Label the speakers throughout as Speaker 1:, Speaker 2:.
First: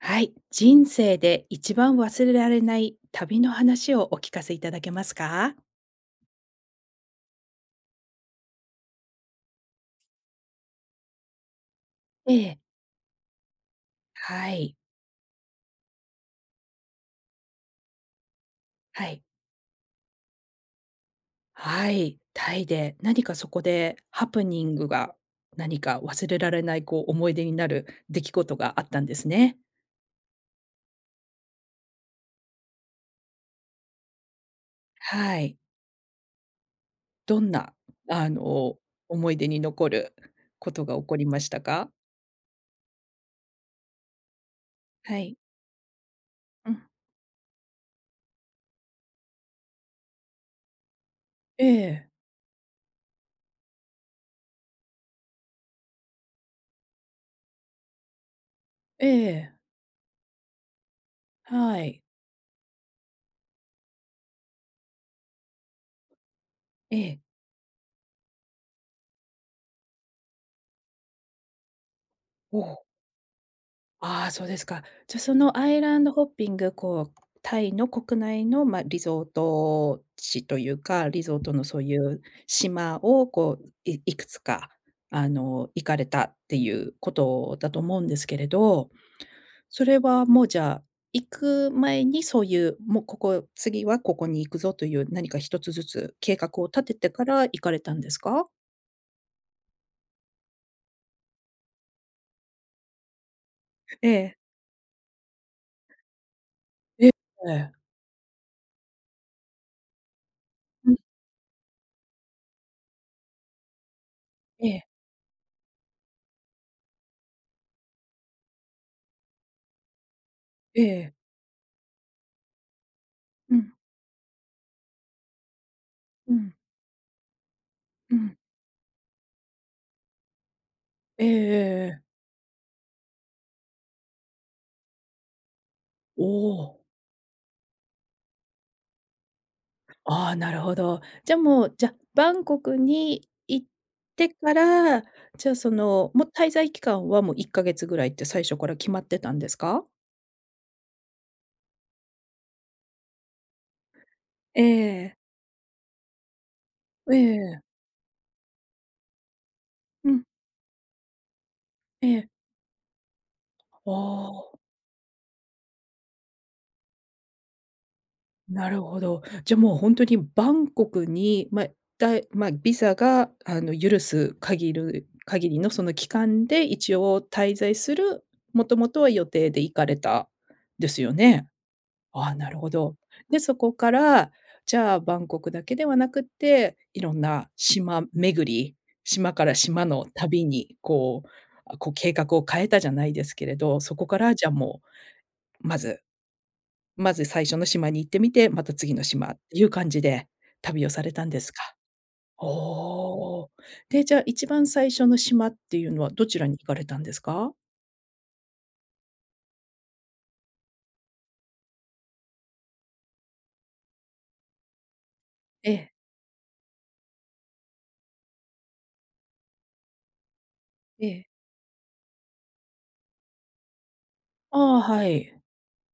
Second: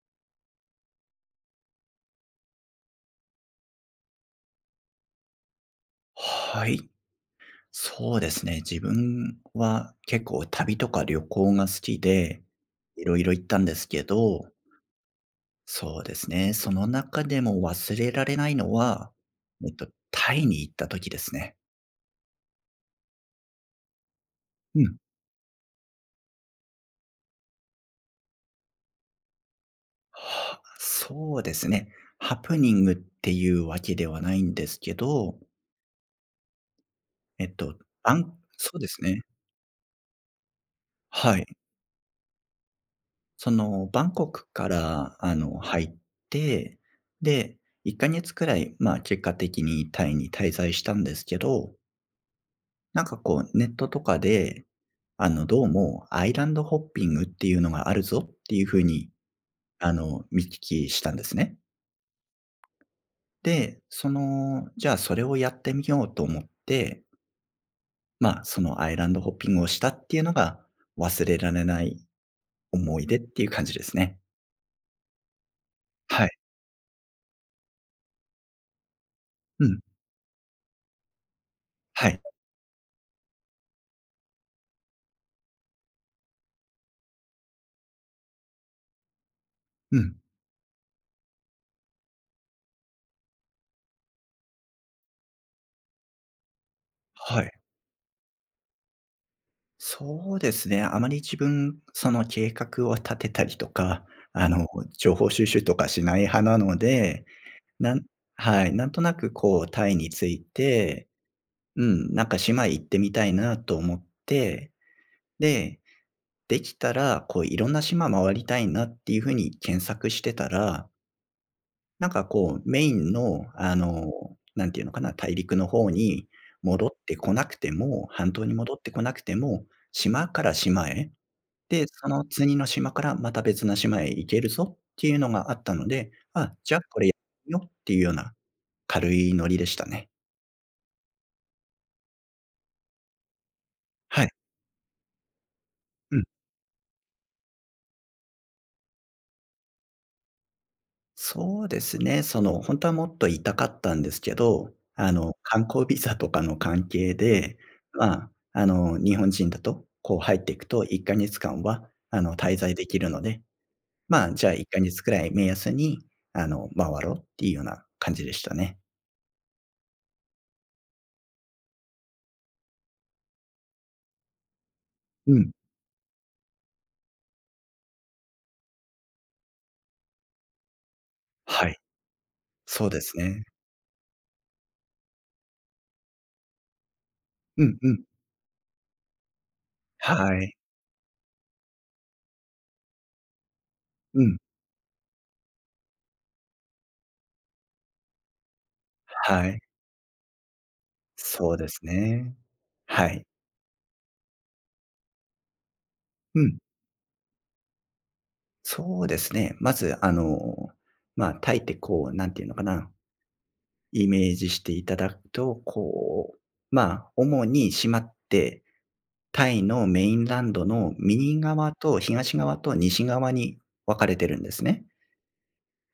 Speaker 1: はい。人生で一番忘れられない旅の話をお聞かせいただけますか？
Speaker 2: はい。そうですね。自分は結構旅とか旅行が好き
Speaker 1: え
Speaker 2: で、
Speaker 1: え。
Speaker 2: 色々行ったんですけ
Speaker 1: は
Speaker 2: ど。
Speaker 1: い。
Speaker 2: そうですね。その中でも忘れられないの
Speaker 1: は
Speaker 2: は、
Speaker 1: い。
Speaker 2: えっとタイに行った時ですね。
Speaker 1: はい、タイで、何かそこでハプニン
Speaker 2: う
Speaker 1: グ
Speaker 2: ん。
Speaker 1: が、何か忘れられない、こう思い出になる出来事があったんですね。
Speaker 2: はあ、そうですね。ハプニングっていうわけではないんですけど。
Speaker 1: はい。ど
Speaker 2: えっ
Speaker 1: んな
Speaker 2: とあ
Speaker 1: あ
Speaker 2: ん、そ
Speaker 1: の、
Speaker 2: うですね。
Speaker 1: 思い出に残ることが起こり
Speaker 2: は
Speaker 1: まし
Speaker 2: い。
Speaker 1: たか？
Speaker 2: そのバンコクから、
Speaker 1: は
Speaker 2: あ
Speaker 1: い。
Speaker 2: の、入っ
Speaker 1: う
Speaker 2: て、
Speaker 1: ん。
Speaker 2: で、1か月くらい、ま、結果的にタイに滞在したんですけ
Speaker 1: え
Speaker 2: ど。
Speaker 1: え。
Speaker 2: なんかこうネットとかで、あの、どうもアイランドホッピングっていうのがあるぞっていう風
Speaker 1: え
Speaker 2: に、
Speaker 1: え。
Speaker 2: あの、見聞きしたんですね。
Speaker 1: はい。
Speaker 2: で、その、じゃ、それをやってみようと思っ
Speaker 1: え
Speaker 2: て。
Speaker 1: え。
Speaker 2: ま、そのアイランドホッピングをしたっていうのが、忘れられない
Speaker 1: うお。
Speaker 2: 思い出っていう感じですね。
Speaker 1: あ、そうですか、じゃそのアイランドホ
Speaker 2: は
Speaker 1: ッ
Speaker 2: い。
Speaker 1: ピング、こう、タイの国内の、ま、リゾー
Speaker 2: うん。
Speaker 1: ト地というか、リゾートのそうい
Speaker 2: はい。
Speaker 1: う島をこう、いいくつかあの、行かれたっていうことだと思うんですけれど。それ
Speaker 2: うん。
Speaker 1: はも、じゃあ、行く前にそういう、もうここ、次はここに行くぞという何か一つずつ計画を立ててから
Speaker 2: はい。
Speaker 1: 行かれたんですか？
Speaker 2: そうですね、あまり自分、その計画を立てたりとか、
Speaker 1: ええ。
Speaker 2: あの情報収集とかしない派なの
Speaker 1: え
Speaker 2: で、
Speaker 1: え。
Speaker 2: なんはい、なんとなくこうタイについ
Speaker 1: ふん。
Speaker 2: て、うん、なんか島へ行ってみたいなと思っ
Speaker 1: え
Speaker 2: て、
Speaker 1: え。
Speaker 2: で、できたらこういろんな島回りたいなっていう風に検索してた
Speaker 1: え
Speaker 2: ら
Speaker 1: え。
Speaker 2: なんかこう、メインの、
Speaker 1: うん。
Speaker 2: あの、何て言うのかな、大陸の方に
Speaker 1: うん。
Speaker 2: 戻ってこなくても、
Speaker 1: う
Speaker 2: 半
Speaker 1: ん。
Speaker 2: 島に戻ってこなくても、島から島へ、
Speaker 1: えええ
Speaker 2: で、
Speaker 1: えええ。
Speaker 2: その次の島からまた別の島へ行けるぞっていうのがあったので、
Speaker 1: お
Speaker 2: あ、じゃあ
Speaker 1: お。
Speaker 2: これ、よっていうような軽いノリでしたね。
Speaker 1: あ、なるほど、じゃもう、じゃ、バンコクに行っ
Speaker 2: はい。
Speaker 1: てから、じゃ、その
Speaker 2: うん。
Speaker 1: もう滞在期間はもう1ヶ月ぐらいって最初から決まってたんですか？
Speaker 2: そうですね。その、本当はもっといたかったんですけ
Speaker 1: ええ
Speaker 2: ど、あ
Speaker 1: ええ。
Speaker 2: の、観光ビザとかの関係
Speaker 1: ええ
Speaker 2: で、
Speaker 1: ええ。
Speaker 2: ま、あの、日本人だと、
Speaker 1: う
Speaker 2: こう、
Speaker 1: ん。
Speaker 2: 入っていくと1ヶ月間は、
Speaker 1: え
Speaker 2: あ
Speaker 1: え。
Speaker 2: の、滞在できるので、
Speaker 1: あ
Speaker 2: ま、じゃあ、
Speaker 1: あ。
Speaker 2: 1ヶ月ぐらい目安に、あの、回ろうっていうような感じでした
Speaker 1: なる
Speaker 2: ね。
Speaker 1: ほど、じゃ、もう、本当にバンコクに、まだま、ビザが、あの、許す限る
Speaker 2: うん。
Speaker 1: 限りのその期間で一応滞在する、もともとは予定で行かれた。ですよね。
Speaker 2: はい。
Speaker 1: あ、なるほ
Speaker 2: そう
Speaker 1: ど。
Speaker 2: です
Speaker 1: で、
Speaker 2: ね。
Speaker 1: そこから、じゃあバンコクだけではなくって、いろんな
Speaker 2: うんう
Speaker 1: 島
Speaker 2: ん。
Speaker 1: 巡り。島から島の
Speaker 2: は
Speaker 1: 旅
Speaker 2: い。
Speaker 1: に、こう、あこう計画を変えたじゃないですけれど、そこか
Speaker 2: う
Speaker 1: ら、
Speaker 2: ん。
Speaker 1: じゃあ、もう、まずまず最初の島に行ってみて、また次の島っ
Speaker 2: は
Speaker 1: て
Speaker 2: い。
Speaker 1: いう感じで、旅をされたんです
Speaker 2: そうで
Speaker 1: か？
Speaker 2: すね、
Speaker 1: お
Speaker 2: はい。
Speaker 1: お。で、じゃあ、一番最初の島っていうのはどち
Speaker 2: う
Speaker 1: ら
Speaker 2: ん。
Speaker 1: に行かれたんですか？
Speaker 2: そうですね、まず、あの、ま、タイって、こう、何て言うのかな。イメージしていただくと、
Speaker 1: ええ。
Speaker 2: こう、ま、主に島って、タイのメインランドの
Speaker 1: ええ。
Speaker 2: 右側と東側と西側に分かれてるんで
Speaker 1: あ
Speaker 2: す
Speaker 1: あ、
Speaker 2: ね。
Speaker 1: はい。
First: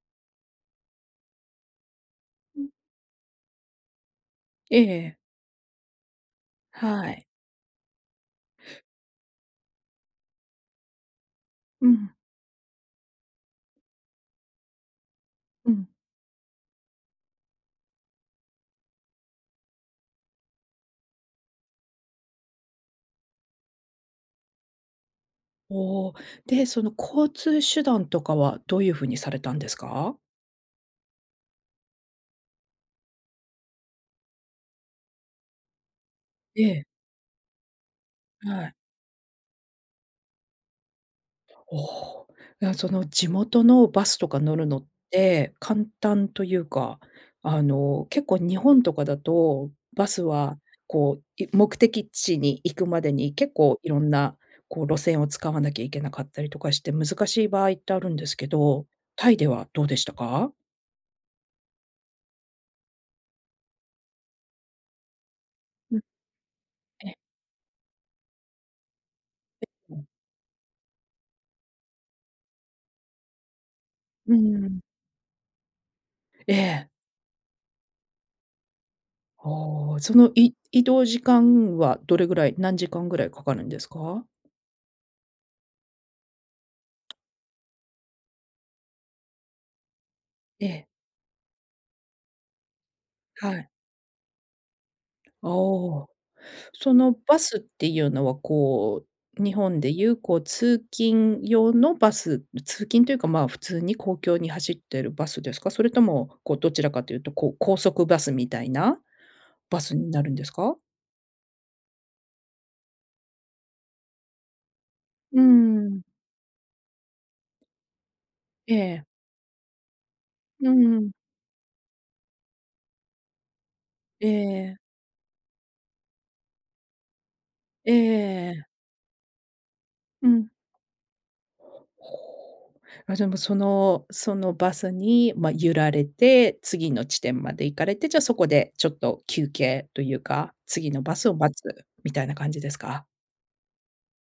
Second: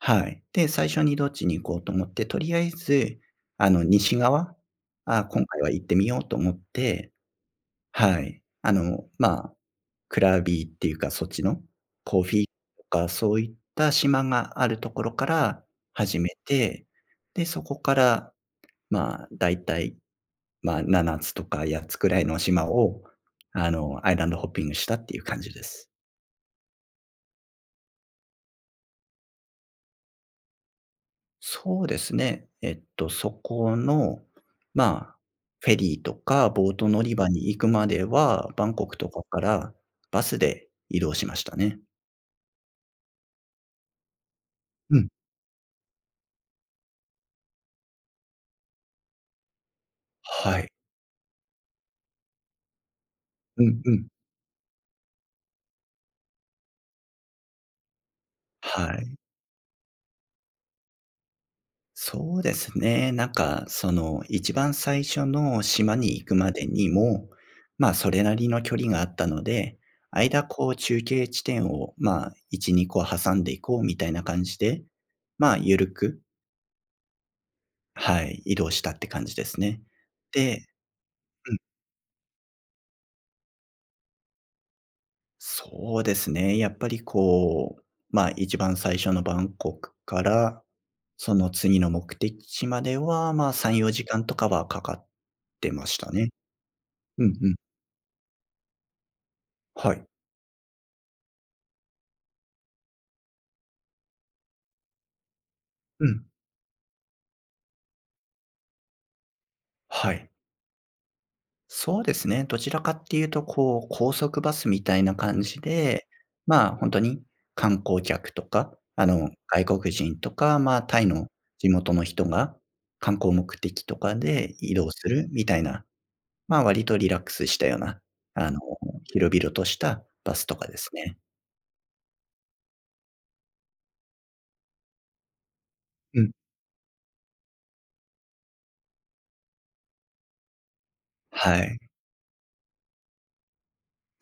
Speaker 2: はい、で、最初にどっちに行こうと思って、とりあ
Speaker 1: う
Speaker 2: え
Speaker 1: ん。
Speaker 2: ず、あの、西側、
Speaker 1: ええええ。
Speaker 2: あ、今回は行ってみようと思っ
Speaker 1: は
Speaker 2: て
Speaker 1: い。
Speaker 2: はい。あの、ま、クラビーっていうか、そっちの
Speaker 1: うん。
Speaker 2: コーフィーとか、そういった島があるところから
Speaker 1: うん。
Speaker 2: 始めて、で、そこから、ま、大体、ま、7つとか8つくらいの島を、あの、アイランドホッピングしたっていう感じです。
Speaker 1: おお、で、その交通手段とかはどういう風にされたんですか？
Speaker 2: そうですね、えっと、そこの、まあ、フェリーとか
Speaker 1: え
Speaker 2: ボー
Speaker 1: え。
Speaker 2: ト乗り場に行くまでは、
Speaker 1: は
Speaker 2: バ
Speaker 1: い。
Speaker 2: ンコクとかからバスで移動しましたね。
Speaker 1: おお、いや、その地元のバスとか乗るのっ
Speaker 2: うん。
Speaker 1: て、簡単というか、あの、結構日本とかだと、バス
Speaker 2: は
Speaker 1: は
Speaker 2: い。
Speaker 1: こう、い目的地に行くまでに結
Speaker 2: う
Speaker 1: 構
Speaker 2: ん
Speaker 1: い
Speaker 2: う
Speaker 1: ろ
Speaker 2: ん。
Speaker 1: んな、こう、路線を使わなきゃいけなかったりとかして、難しい場合ってあるんですけど、
Speaker 2: はい。
Speaker 1: タイではどうでしたか？
Speaker 2: そうですね。なんか、その、1番最初の島
Speaker 1: うん。
Speaker 2: に行くまでに
Speaker 1: ええ。
Speaker 2: も、まあ、それなりの距離があったの
Speaker 1: え、
Speaker 2: で、
Speaker 1: うん。
Speaker 2: 間こう中継地点を、まあ、1、2個挟んでいこうみたいな
Speaker 1: うー
Speaker 2: 感じ
Speaker 1: ん。
Speaker 2: で、まあ、ゆるく
Speaker 1: ええ。
Speaker 2: はい、移動したって感じですね。
Speaker 1: おお、その、い
Speaker 2: で
Speaker 1: 移動時
Speaker 2: うん。
Speaker 1: 間はどれぐらい、何時間ぐらいかかるんですか？
Speaker 2: そうですね。やっぱりこう、ま、1番最初のバンコクから、
Speaker 1: ええ。
Speaker 2: その次の目的地までは、まあ、
Speaker 1: は
Speaker 2: さ
Speaker 1: い。
Speaker 2: んよじかんとかはかかっ
Speaker 1: あ、
Speaker 2: てま
Speaker 1: お
Speaker 2: し
Speaker 1: お。
Speaker 2: たね。
Speaker 1: その
Speaker 2: うん
Speaker 1: バ
Speaker 2: うん。
Speaker 1: スっていうのはこう、日本で
Speaker 2: はい。
Speaker 1: 言うこう通勤用のバス。ま、通勤というか、まあ、普通に公共に走ってるバスですか？それと
Speaker 2: うん。
Speaker 1: も、こうどちらかというと、こう高速バスみたいな、バスに
Speaker 2: は
Speaker 1: な
Speaker 2: い。
Speaker 1: るんですか？
Speaker 2: そうですね。どちらかっていうと、こう、高速バスみたいな
Speaker 1: うー
Speaker 2: 感じ
Speaker 1: ん。
Speaker 2: で、まあ、ほんとに観光客とか、
Speaker 1: ええ。
Speaker 2: あの、外国人とか、
Speaker 1: う
Speaker 2: ま、タイ
Speaker 1: ん。
Speaker 2: の地元の人が観光目的とか
Speaker 1: え
Speaker 2: で移
Speaker 1: え。
Speaker 2: 動するみたいな、ま、割とリラックスしたよう
Speaker 1: え
Speaker 2: な、あの、
Speaker 1: え。
Speaker 2: 広々とした
Speaker 1: う
Speaker 2: バス
Speaker 1: ん。
Speaker 2: とかですね。
Speaker 1: ほほう。あ、じゃ、も、そのそのバスに、ま、揺られ
Speaker 2: うん。
Speaker 1: て、次の地点まで行かれて、じゃそこでちょっと休憩というか、次のバスを待
Speaker 2: はい。
Speaker 1: つみたいな感じですか？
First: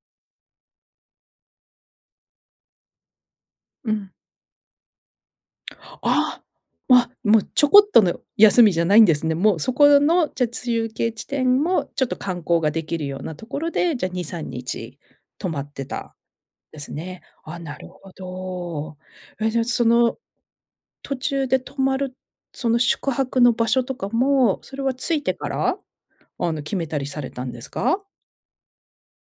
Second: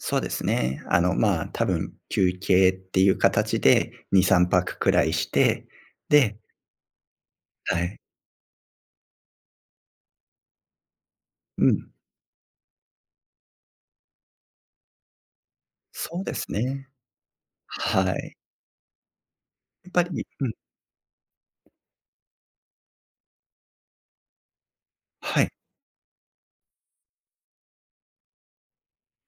Speaker 2: そうですね。あのま、多分休憩っていう形
Speaker 1: う
Speaker 2: で
Speaker 1: ん。
Speaker 2: 2、3泊くらいして、
Speaker 1: あ
Speaker 2: で
Speaker 1: あ。ま、もうちょ
Speaker 2: は
Speaker 1: こっ
Speaker 2: い。
Speaker 1: との休みじゃないんですね。もうそこの、じゃ、中継地点
Speaker 2: う
Speaker 1: も
Speaker 2: ん。
Speaker 1: ちょっと観光ができるようなところで、じゃ2、3日泊まってたん
Speaker 2: そうです
Speaker 1: で
Speaker 2: ね。
Speaker 1: すね。ああ、なるほ
Speaker 2: はい。
Speaker 1: ど、え、じゃあそ
Speaker 2: やっぱ
Speaker 1: の
Speaker 2: りうん。
Speaker 1: 途中で泊まる、その宿泊の場所とかも、それは着いて
Speaker 2: は
Speaker 1: か
Speaker 2: い。
Speaker 1: ら、あの、決めたりされたんですか？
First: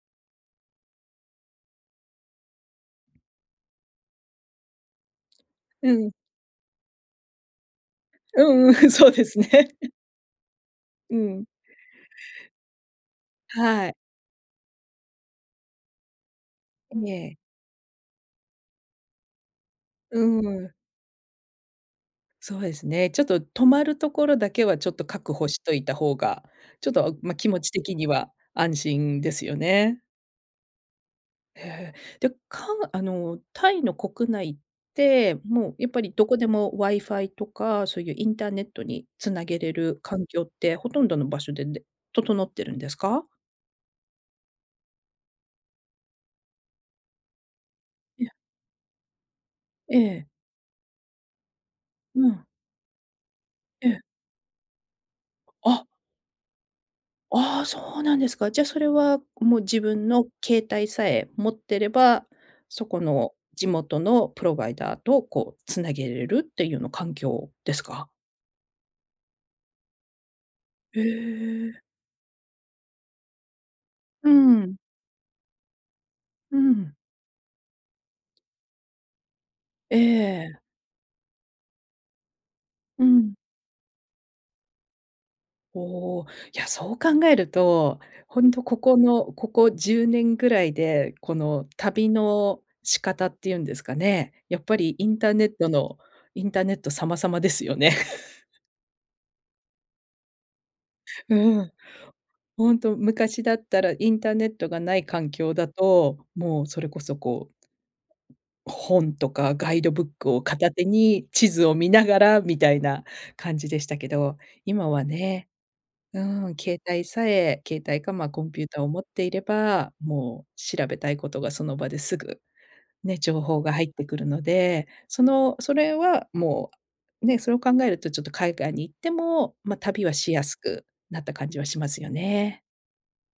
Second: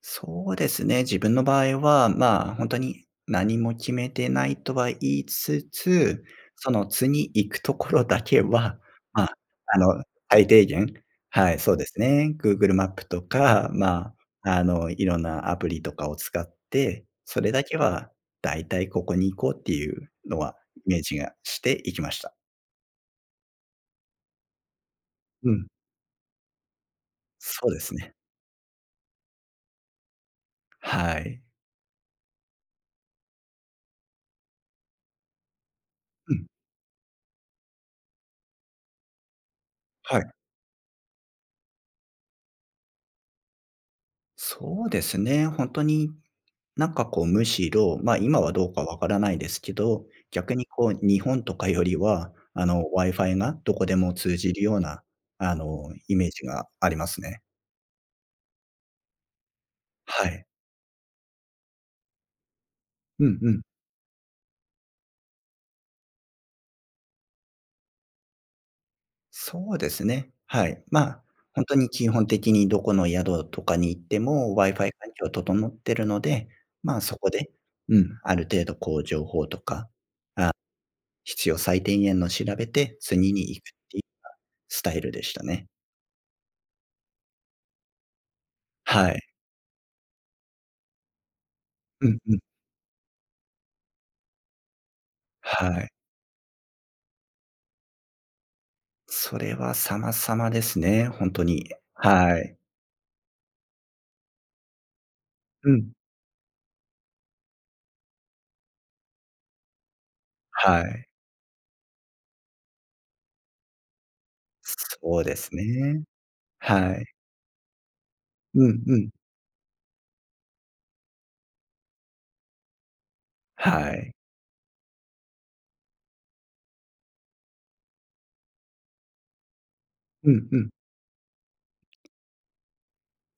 Speaker 2: そうですね。自分の場合は、まあ、ほんとに、何も決めてないとは言いつ
Speaker 1: うん。
Speaker 2: つ、その次行くところだけ
Speaker 1: うんう
Speaker 2: は、
Speaker 1: ん、そうで
Speaker 2: ま、
Speaker 1: すね。
Speaker 2: あの、最低限、
Speaker 1: うん。
Speaker 2: はい、そうですね。Google マップとか、
Speaker 1: はい。
Speaker 2: ま、あの、色んなアプリとかを使って、
Speaker 1: ええ。
Speaker 2: それだけは大体ここに行こうっていう
Speaker 1: う
Speaker 2: のは
Speaker 1: ん。
Speaker 2: イメージがして行きました。
Speaker 1: そうですね、ちょっと、泊まるところだけは、ちょっと確保
Speaker 2: う
Speaker 1: し
Speaker 2: ん。
Speaker 1: といた方が、ちょっと、ま、気持
Speaker 2: そ
Speaker 1: ち
Speaker 2: うです
Speaker 1: 的に
Speaker 2: ね。
Speaker 1: は安心ですよね。
Speaker 2: はい。
Speaker 1: へえ、で、かあの、タイの国内って、もうやっぱりど
Speaker 2: う
Speaker 1: こ
Speaker 2: ん。
Speaker 1: でもワイファイとかそういうインターネットに繋げれる
Speaker 2: は
Speaker 1: 環
Speaker 2: い。
Speaker 1: 境ってほとんどの場所でで、整ってるんですか？
Speaker 2: そうですね。ほんとに、なんかこうむしろ、ま、
Speaker 1: いや。
Speaker 2: 今はどうか分からないですけ
Speaker 1: え
Speaker 2: ど、
Speaker 1: え。
Speaker 2: 逆にこう日本とかより
Speaker 1: う
Speaker 2: は、
Speaker 1: ん。
Speaker 2: あの、ワイファイがどこ
Speaker 1: え
Speaker 2: で
Speaker 1: え。
Speaker 2: も通じるような、あ
Speaker 1: あっ。
Speaker 2: の、イメージがありますね。
Speaker 1: ああ、そうなんですか。じゃあそれは、もう自分
Speaker 2: は
Speaker 1: の
Speaker 2: い。
Speaker 1: 携帯さえ持ってれば、そこ
Speaker 2: う
Speaker 1: の
Speaker 2: んうん。
Speaker 1: 地元のプロバイダーと、こう、繋げれるっていうの環境ですか？
Speaker 2: そうですね、はい、
Speaker 1: へ
Speaker 2: ま、ほんと
Speaker 1: え。
Speaker 2: に基本的にどこの宿とかに行って
Speaker 1: う
Speaker 2: もワイ
Speaker 1: ん。
Speaker 2: ファイ環境整ってるので、
Speaker 1: うん。
Speaker 2: ま、そこで、うん、ある程度こう情報とか、あ
Speaker 1: ええ。
Speaker 2: 必要最低限の調べて、
Speaker 1: う
Speaker 2: 次
Speaker 1: ん。
Speaker 2: に行くっていうようなスタイルでしたね。
Speaker 1: おお、いや、そう考えると、ほんとここ
Speaker 2: はい。
Speaker 1: の、ここ10年ぐらいで、この
Speaker 2: う
Speaker 1: 旅
Speaker 2: んうん。
Speaker 1: の仕方っていうんですかね、やっぱりインターネッ
Speaker 2: は
Speaker 1: ト
Speaker 2: い。
Speaker 1: のインターネット様様ですよね。
Speaker 2: それは様様ですね、ほん
Speaker 1: う
Speaker 2: とに、
Speaker 1: ん、
Speaker 2: やはい。
Speaker 1: 本当、昔だったらインターネットがない環境だ
Speaker 2: うん。
Speaker 1: と、もうそれこそ、こう、本とかガイドブックを片
Speaker 2: は
Speaker 1: 手
Speaker 2: い。
Speaker 1: に地図を見ながらみたいな感じでしたけど、今は
Speaker 2: そうで
Speaker 1: ね
Speaker 2: すね、
Speaker 1: うん、携
Speaker 2: は
Speaker 1: 帯
Speaker 2: い。
Speaker 1: さえ、携帯か、ま、コンピュ
Speaker 2: う
Speaker 1: ータ
Speaker 2: ん
Speaker 1: ーを
Speaker 2: う
Speaker 1: 持っ
Speaker 2: ん。
Speaker 1: ていれば、もう調べたいことがその場ですぐ、ね、情報が入っ
Speaker 2: は
Speaker 1: て
Speaker 2: い。
Speaker 1: くるので、そのそれはもう、ね、それを考えるとちょっと海外に行っても、ま、旅はし
Speaker 2: う
Speaker 1: や
Speaker 2: ん
Speaker 1: す
Speaker 2: うん。
Speaker 1: くなった感じはしますよね。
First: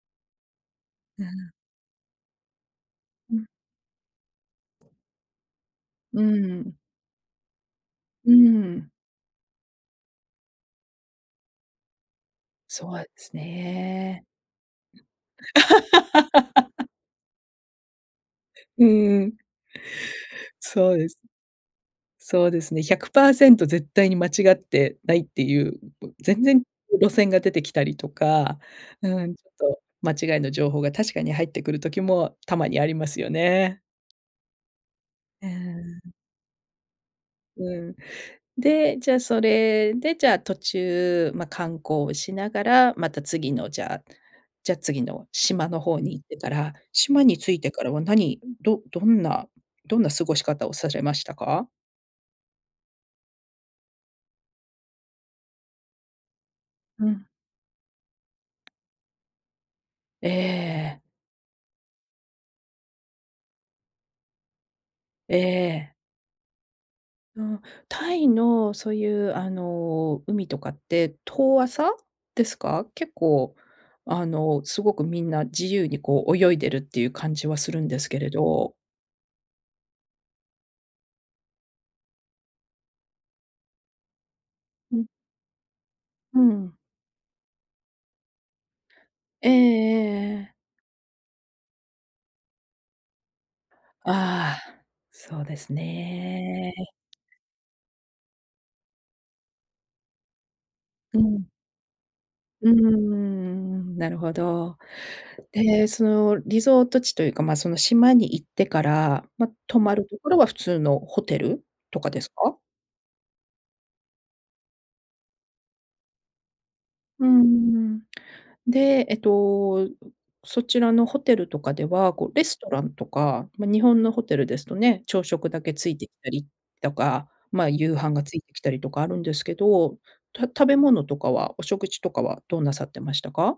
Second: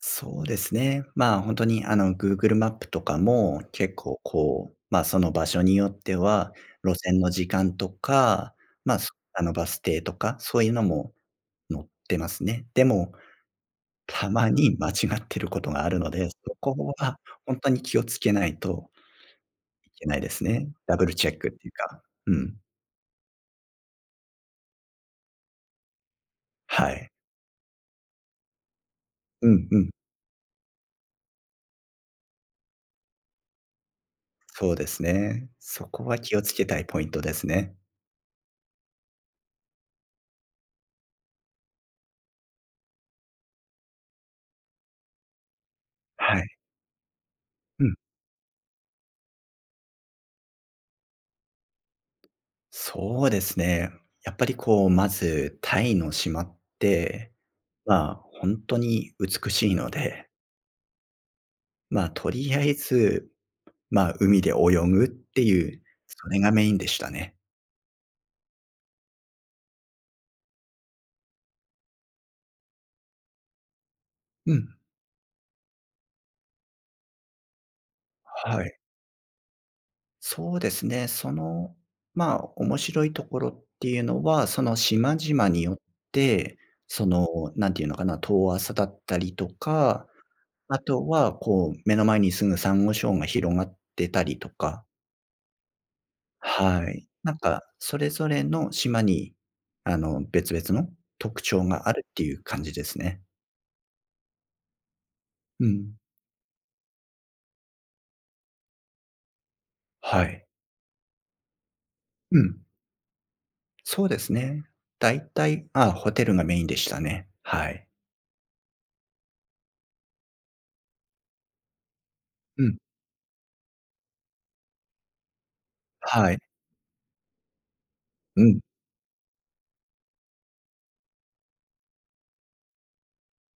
Speaker 2: そうですね、
Speaker 1: う
Speaker 2: ま、
Speaker 1: ん。
Speaker 2: ほんとに、あの、グーグルマップとか
Speaker 1: うん。
Speaker 2: も、結構、こう、ま、その場所によって
Speaker 1: う
Speaker 2: は
Speaker 1: ーん。
Speaker 2: 路線の時間と
Speaker 1: うー
Speaker 2: か、
Speaker 1: ん。
Speaker 2: ま、そあの、バス停とか、そういうのも乗ってますね、で
Speaker 1: そうなんで
Speaker 2: も、
Speaker 1: すね。
Speaker 2: たまに間違ってることがあるので、そこ は本当に気をつけない
Speaker 1: う
Speaker 2: と
Speaker 1: ーん、
Speaker 2: いけないですね、
Speaker 1: そ
Speaker 2: ダ
Speaker 1: う
Speaker 2: ブ
Speaker 1: で
Speaker 2: ル
Speaker 1: す。
Speaker 2: チェックっていうか、う
Speaker 1: そう
Speaker 2: ん。
Speaker 1: ですね、100%絶対に間違ってないっていうう、全然
Speaker 2: はい。
Speaker 1: 路線が出てきたりとか、うん、ち
Speaker 2: う
Speaker 1: ょっ
Speaker 2: んう
Speaker 1: と
Speaker 2: ん。
Speaker 1: 間違いの情報が確かに入ってくる時もたまにありますよね。
Speaker 2: そうです
Speaker 1: え
Speaker 2: ね、
Speaker 1: え、
Speaker 2: そ
Speaker 1: う
Speaker 2: こ
Speaker 1: ん。
Speaker 2: は気を付けたいポイントですね。
Speaker 1: うん、で、じゃあそれでじゃあ途中、ま、観光しながら、また次のじゃじゃ、次の島の方に行って
Speaker 2: はい。
Speaker 1: から、島に着いてか
Speaker 2: う
Speaker 1: ら
Speaker 2: ん。
Speaker 1: は何、どどんなどんな過ごし方をされましたか？
Speaker 2: そうですね、やっぱり、こう、まずタイの島っ
Speaker 1: うん。
Speaker 2: て、ま、本当に美しいので
Speaker 1: ええ。
Speaker 2: ま、とりあえず、ま、海で泳ぐっ
Speaker 1: え
Speaker 2: ていう、
Speaker 1: え。
Speaker 2: それがメインでしたね。
Speaker 1: うん。タイのそういう、あの、海とかって遠浅ですか？結構、あ
Speaker 2: う
Speaker 1: の、
Speaker 2: ん。
Speaker 1: すごくみんな自由にこう、泳いでるっていう感じはするんですけれ
Speaker 2: はい。
Speaker 1: ど。
Speaker 2: そうですね。その、ま、面白いところっていうのは、その
Speaker 1: うん。
Speaker 2: 島々によっ
Speaker 1: う
Speaker 2: て、
Speaker 1: ん。
Speaker 2: その、何て言うのかな、遠浅だったりと
Speaker 1: えええ
Speaker 2: か、
Speaker 1: えええ。
Speaker 2: あとはこう、目の前に住むサンゴ礁が広がってたりと
Speaker 1: ああ、
Speaker 2: か。
Speaker 1: そうですね。
Speaker 2: はい。なんかそれぞれの島に、あの、別々の
Speaker 1: う
Speaker 2: 特
Speaker 1: ん。
Speaker 2: 徴があるっていう感
Speaker 1: う
Speaker 2: じ
Speaker 1: ー
Speaker 2: ですね。
Speaker 1: ん、なるほど。
Speaker 2: う
Speaker 1: で、
Speaker 2: ん。
Speaker 1: そのリゾート地というか、ま、その島に行ってから、ま、泊まると
Speaker 2: は
Speaker 1: ころは
Speaker 2: い。
Speaker 1: 普通のホテルとかです
Speaker 2: う
Speaker 1: か？
Speaker 2: ん。そうですね。大体、ああホテルがメインでした
Speaker 1: う
Speaker 2: ね。
Speaker 1: ー
Speaker 2: はい。
Speaker 1: ん。で、えっと、うそちらのホテルとかでは、こう、レス
Speaker 2: う
Speaker 1: ト
Speaker 2: ん。
Speaker 1: ランとか、まあ、日本のホテルですとね、朝食だけついてきた
Speaker 2: はい。
Speaker 1: りとか、ま、夕飯がつい
Speaker 2: う
Speaker 1: て
Speaker 2: ん。
Speaker 1: きたりとかあるんですけど、た食べ物とかは、お食事とかはどうなさってましたか？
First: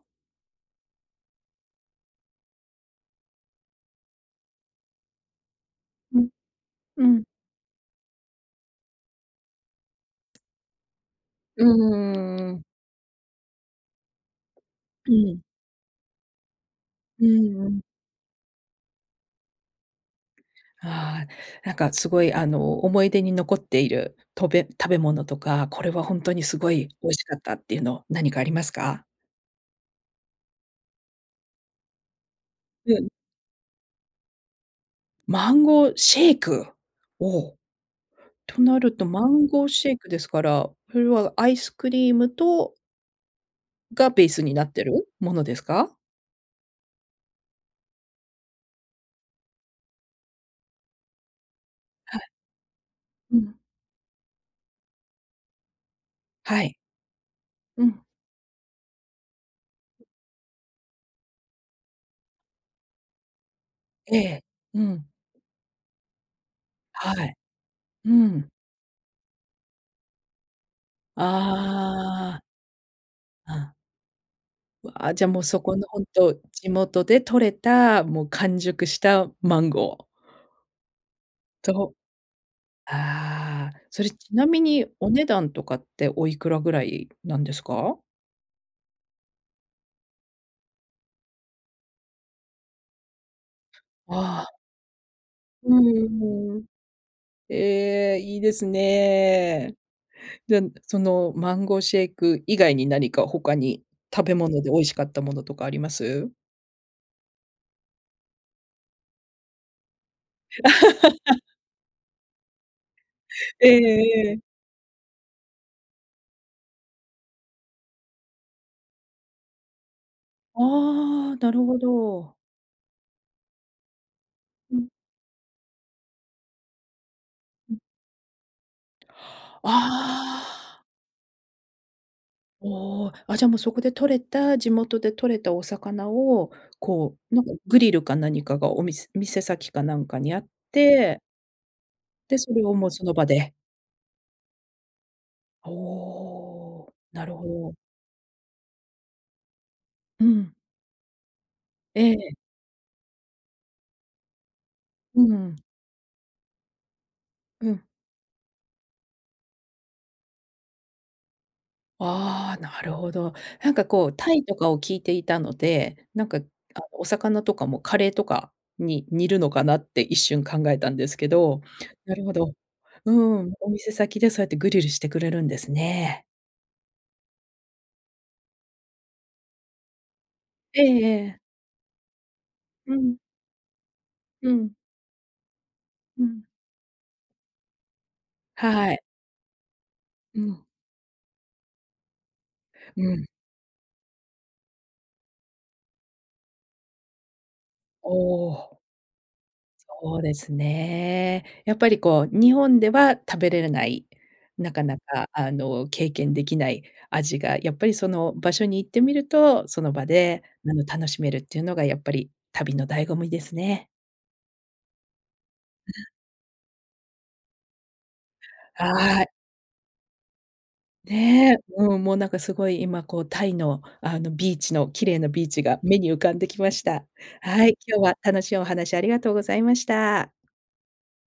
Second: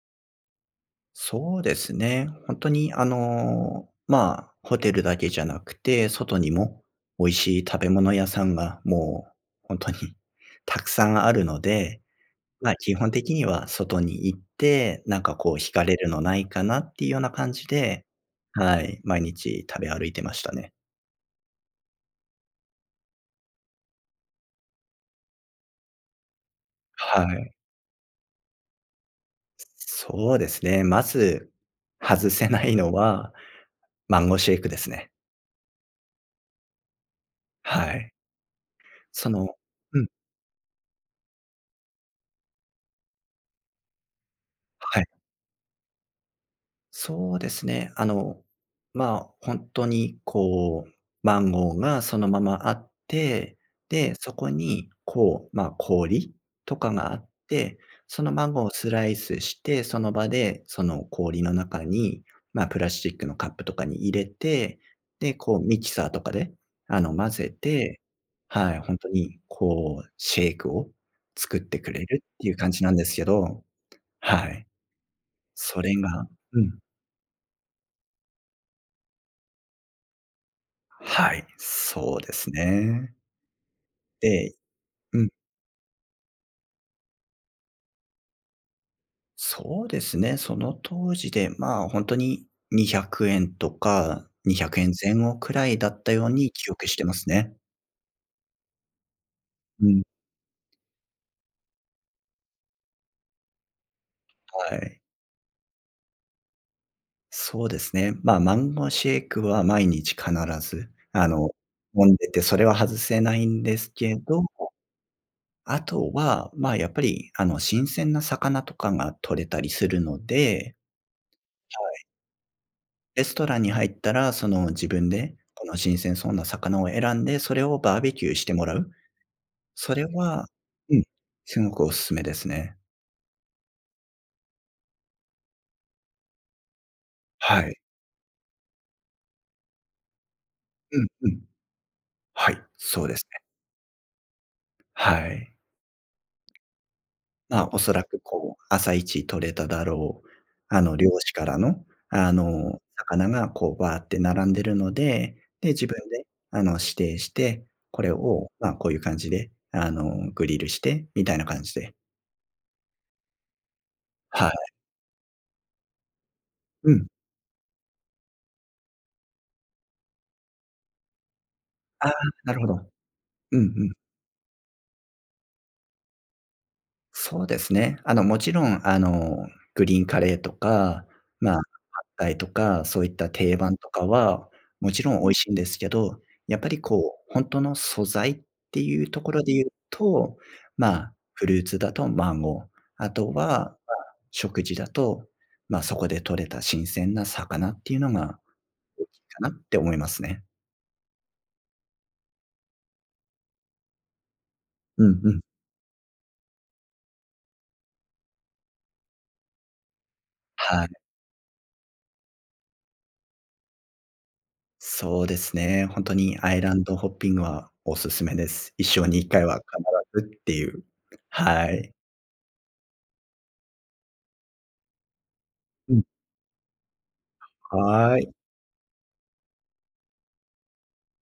Speaker 2: そうですね、ほんとにあの、まあ、ホテルだけじゃなくて、
Speaker 1: うん、
Speaker 2: 外にも、
Speaker 1: うん。
Speaker 2: 美味しい食べ物屋さんがもうほんとにたくさんあるの
Speaker 1: う
Speaker 2: で、
Speaker 1: ーん。
Speaker 2: ま、基本的には外に行って、
Speaker 1: う
Speaker 2: なんか
Speaker 1: ん。
Speaker 2: こう惹かれるのないかなっていうよう
Speaker 1: う
Speaker 2: な感じ
Speaker 1: んうん。
Speaker 2: で、はい、毎日食べ歩いてましたね。
Speaker 1: ああ、なんかすごい、あの、思い出に残っている、とべ食べ物とか、これはほんとにすごい美味
Speaker 2: は
Speaker 1: しかっ
Speaker 2: い。
Speaker 1: たっていうの、何かありますか？
Speaker 2: すそうですね、まず、外せないの
Speaker 1: うん。
Speaker 2: は、マンゴーシェイクですね。
Speaker 1: マンゴーシェイク、お、
Speaker 2: はい。
Speaker 1: となると、マ
Speaker 2: そ
Speaker 1: ン
Speaker 2: の
Speaker 1: ゴーシェイ
Speaker 2: うん。
Speaker 1: クですから、それはアイスクリームとがベースになって
Speaker 2: はい。
Speaker 1: る、ものですか？
Speaker 2: そうですね、あの、まあ、ほんとにこう、マンゴーがそ
Speaker 1: は
Speaker 2: の
Speaker 1: い。
Speaker 2: ままあっ
Speaker 1: うん。
Speaker 2: て、で、そこにこう、まあ、氷
Speaker 1: はい。
Speaker 2: とかがあって、
Speaker 1: うん。
Speaker 2: そのマンゴーをスライスして、その場でその氷の中に、ま、プラスチックのカップとかに入
Speaker 1: え
Speaker 2: れ
Speaker 1: え、
Speaker 2: て、
Speaker 1: うん。
Speaker 2: で、こうミキサーとかで、あの、
Speaker 1: は
Speaker 2: 混
Speaker 1: い、
Speaker 2: ぜて、
Speaker 1: うん。
Speaker 2: はい、ほんとにこうシェイクを作ってくれるっ
Speaker 1: ああ。
Speaker 2: ていう感じなんですけど、
Speaker 1: あ。
Speaker 2: はい、
Speaker 1: うわ、じゃあもうそこ
Speaker 2: そ
Speaker 1: の
Speaker 2: れ
Speaker 1: ほん
Speaker 2: が
Speaker 1: と、
Speaker 2: う
Speaker 1: 地
Speaker 2: ん。
Speaker 1: 元で獲れた、もう完熟したマンゴー。
Speaker 2: はい、
Speaker 1: そう
Speaker 2: そうですね。
Speaker 1: ああ、それちな
Speaker 2: で
Speaker 1: みに、お
Speaker 2: う
Speaker 1: 値
Speaker 2: ん。
Speaker 1: 段とかっておいくらぐらいなんですか？
Speaker 2: そうですね、その当時でまあ、本当に¥200とか
Speaker 1: あ
Speaker 2: に
Speaker 1: あ。
Speaker 2: ひゃくえん前後くら
Speaker 1: う
Speaker 2: い
Speaker 1: ん
Speaker 2: だっ
Speaker 1: う
Speaker 2: たように
Speaker 1: んうん、
Speaker 2: 記憶してますね。
Speaker 1: ええ、いいですね、
Speaker 2: うん。
Speaker 1: じゃ、そのマンゴーシェイク以外に何か他に食べ物で
Speaker 2: は
Speaker 1: 美味し
Speaker 2: い。
Speaker 1: かったものとかあります？
Speaker 2: そうですね、ま、マンゴシェイクは毎日必ずあ の、飲んでて、それは外せないん
Speaker 1: え
Speaker 2: ですけ
Speaker 1: えええ。
Speaker 2: ど、後は、ま、やっぱりあの新鮮な魚とかが獲れたりするので
Speaker 1: ああ、なるほ
Speaker 2: はい。
Speaker 1: ど。
Speaker 2: レストランに入ったら、その
Speaker 1: う
Speaker 2: 自
Speaker 1: ん。
Speaker 2: 分で、この新鮮そうな魚を選んで、それ
Speaker 1: うん。
Speaker 2: をバーベキューしてもらう、
Speaker 1: あ
Speaker 2: それは、
Speaker 1: あ。
Speaker 2: うん、すごくお勧めですね。
Speaker 1: おお、あ、じゃあもうそこで獲れた、地元で獲れたお魚を、こう、なんか
Speaker 2: はい。
Speaker 1: グリルか何かがおみす店先かなんかにあっ
Speaker 2: うん
Speaker 1: て
Speaker 2: うん、
Speaker 1: で、
Speaker 2: は
Speaker 1: そ
Speaker 2: い、
Speaker 1: れをもう
Speaker 2: そ
Speaker 1: そ
Speaker 2: う
Speaker 1: の
Speaker 2: です
Speaker 1: 場
Speaker 2: ね。
Speaker 1: で。
Speaker 2: はい。
Speaker 1: おお、なるほ
Speaker 2: ま、
Speaker 1: ど。
Speaker 2: おそらく、こう、朝一獲れただろ
Speaker 1: う
Speaker 2: う、
Speaker 1: ん。
Speaker 2: あの、漁師からの
Speaker 1: え
Speaker 2: あ
Speaker 1: え。
Speaker 2: の、魚がこう、バアって並んでいるの
Speaker 1: う
Speaker 2: で、
Speaker 1: ん。
Speaker 2: で、自分であの、指定して、
Speaker 1: うん。
Speaker 2: これを、ま、こういう感じで、あの、グリルして、みたいな感じで。
Speaker 1: ああ、なるほど、なんかこうタイ
Speaker 2: はい。
Speaker 1: とかを聞いていたので、なんかあの
Speaker 2: う
Speaker 1: お
Speaker 2: ん。
Speaker 1: 魚とかもカレーとか、に煮るのかなって一瞬考えたんですけど、
Speaker 2: ああ、
Speaker 1: なるほ
Speaker 2: な
Speaker 1: ど、
Speaker 2: るほど、
Speaker 1: うん、
Speaker 2: うん
Speaker 1: お
Speaker 2: う
Speaker 1: 店
Speaker 2: ん。
Speaker 1: 先でそうやってグリルしてくれるんですね。
Speaker 2: そうですね、あの、もちろん、あの、グリーンカレーと
Speaker 1: ええ
Speaker 2: か、
Speaker 1: ええ。
Speaker 2: ま、パッタイとか、
Speaker 1: う
Speaker 2: そういっ
Speaker 1: ん。
Speaker 2: た定番とかは
Speaker 1: うん。
Speaker 2: もちろん美味しいんですけど、
Speaker 1: うん。
Speaker 2: やっぱりこう、本当の素材って
Speaker 1: はい。
Speaker 2: いうところで言うと、
Speaker 1: うん。
Speaker 2: ま、フルーツだとマンゴー、
Speaker 1: う
Speaker 2: あ
Speaker 1: ん。
Speaker 2: とは食事だと、ま、そこで獲れた新鮮な魚っていうのが
Speaker 1: おお。
Speaker 2: 大きいかなって思いま
Speaker 1: そう
Speaker 2: す
Speaker 1: で
Speaker 2: ね。
Speaker 1: すね、やっぱりこう、日本では食べられない、なかな
Speaker 2: うんう
Speaker 1: か
Speaker 2: ん。
Speaker 1: あの経験できない味がやっぱりその場所に行ってみると、その場であの
Speaker 2: はい。
Speaker 1: 楽しめるっていうのがやっぱり旅の醍醐味ですね。
Speaker 2: そうですね、
Speaker 1: う
Speaker 2: 本
Speaker 1: ん。
Speaker 2: 当にアイランドホッピングはお勧めです、一生に
Speaker 1: は
Speaker 2: 一
Speaker 1: い。
Speaker 2: 回は必ずっていう、
Speaker 1: ねえ、
Speaker 2: はい。
Speaker 1: うん、もうなんかすごい今こうタイのあのビーチの綺麗なビーチが
Speaker 2: う
Speaker 1: 目
Speaker 2: ん。
Speaker 1: に浮かんできました。はい、今日は
Speaker 2: はい。
Speaker 1: 楽しいお話ありがとうございました。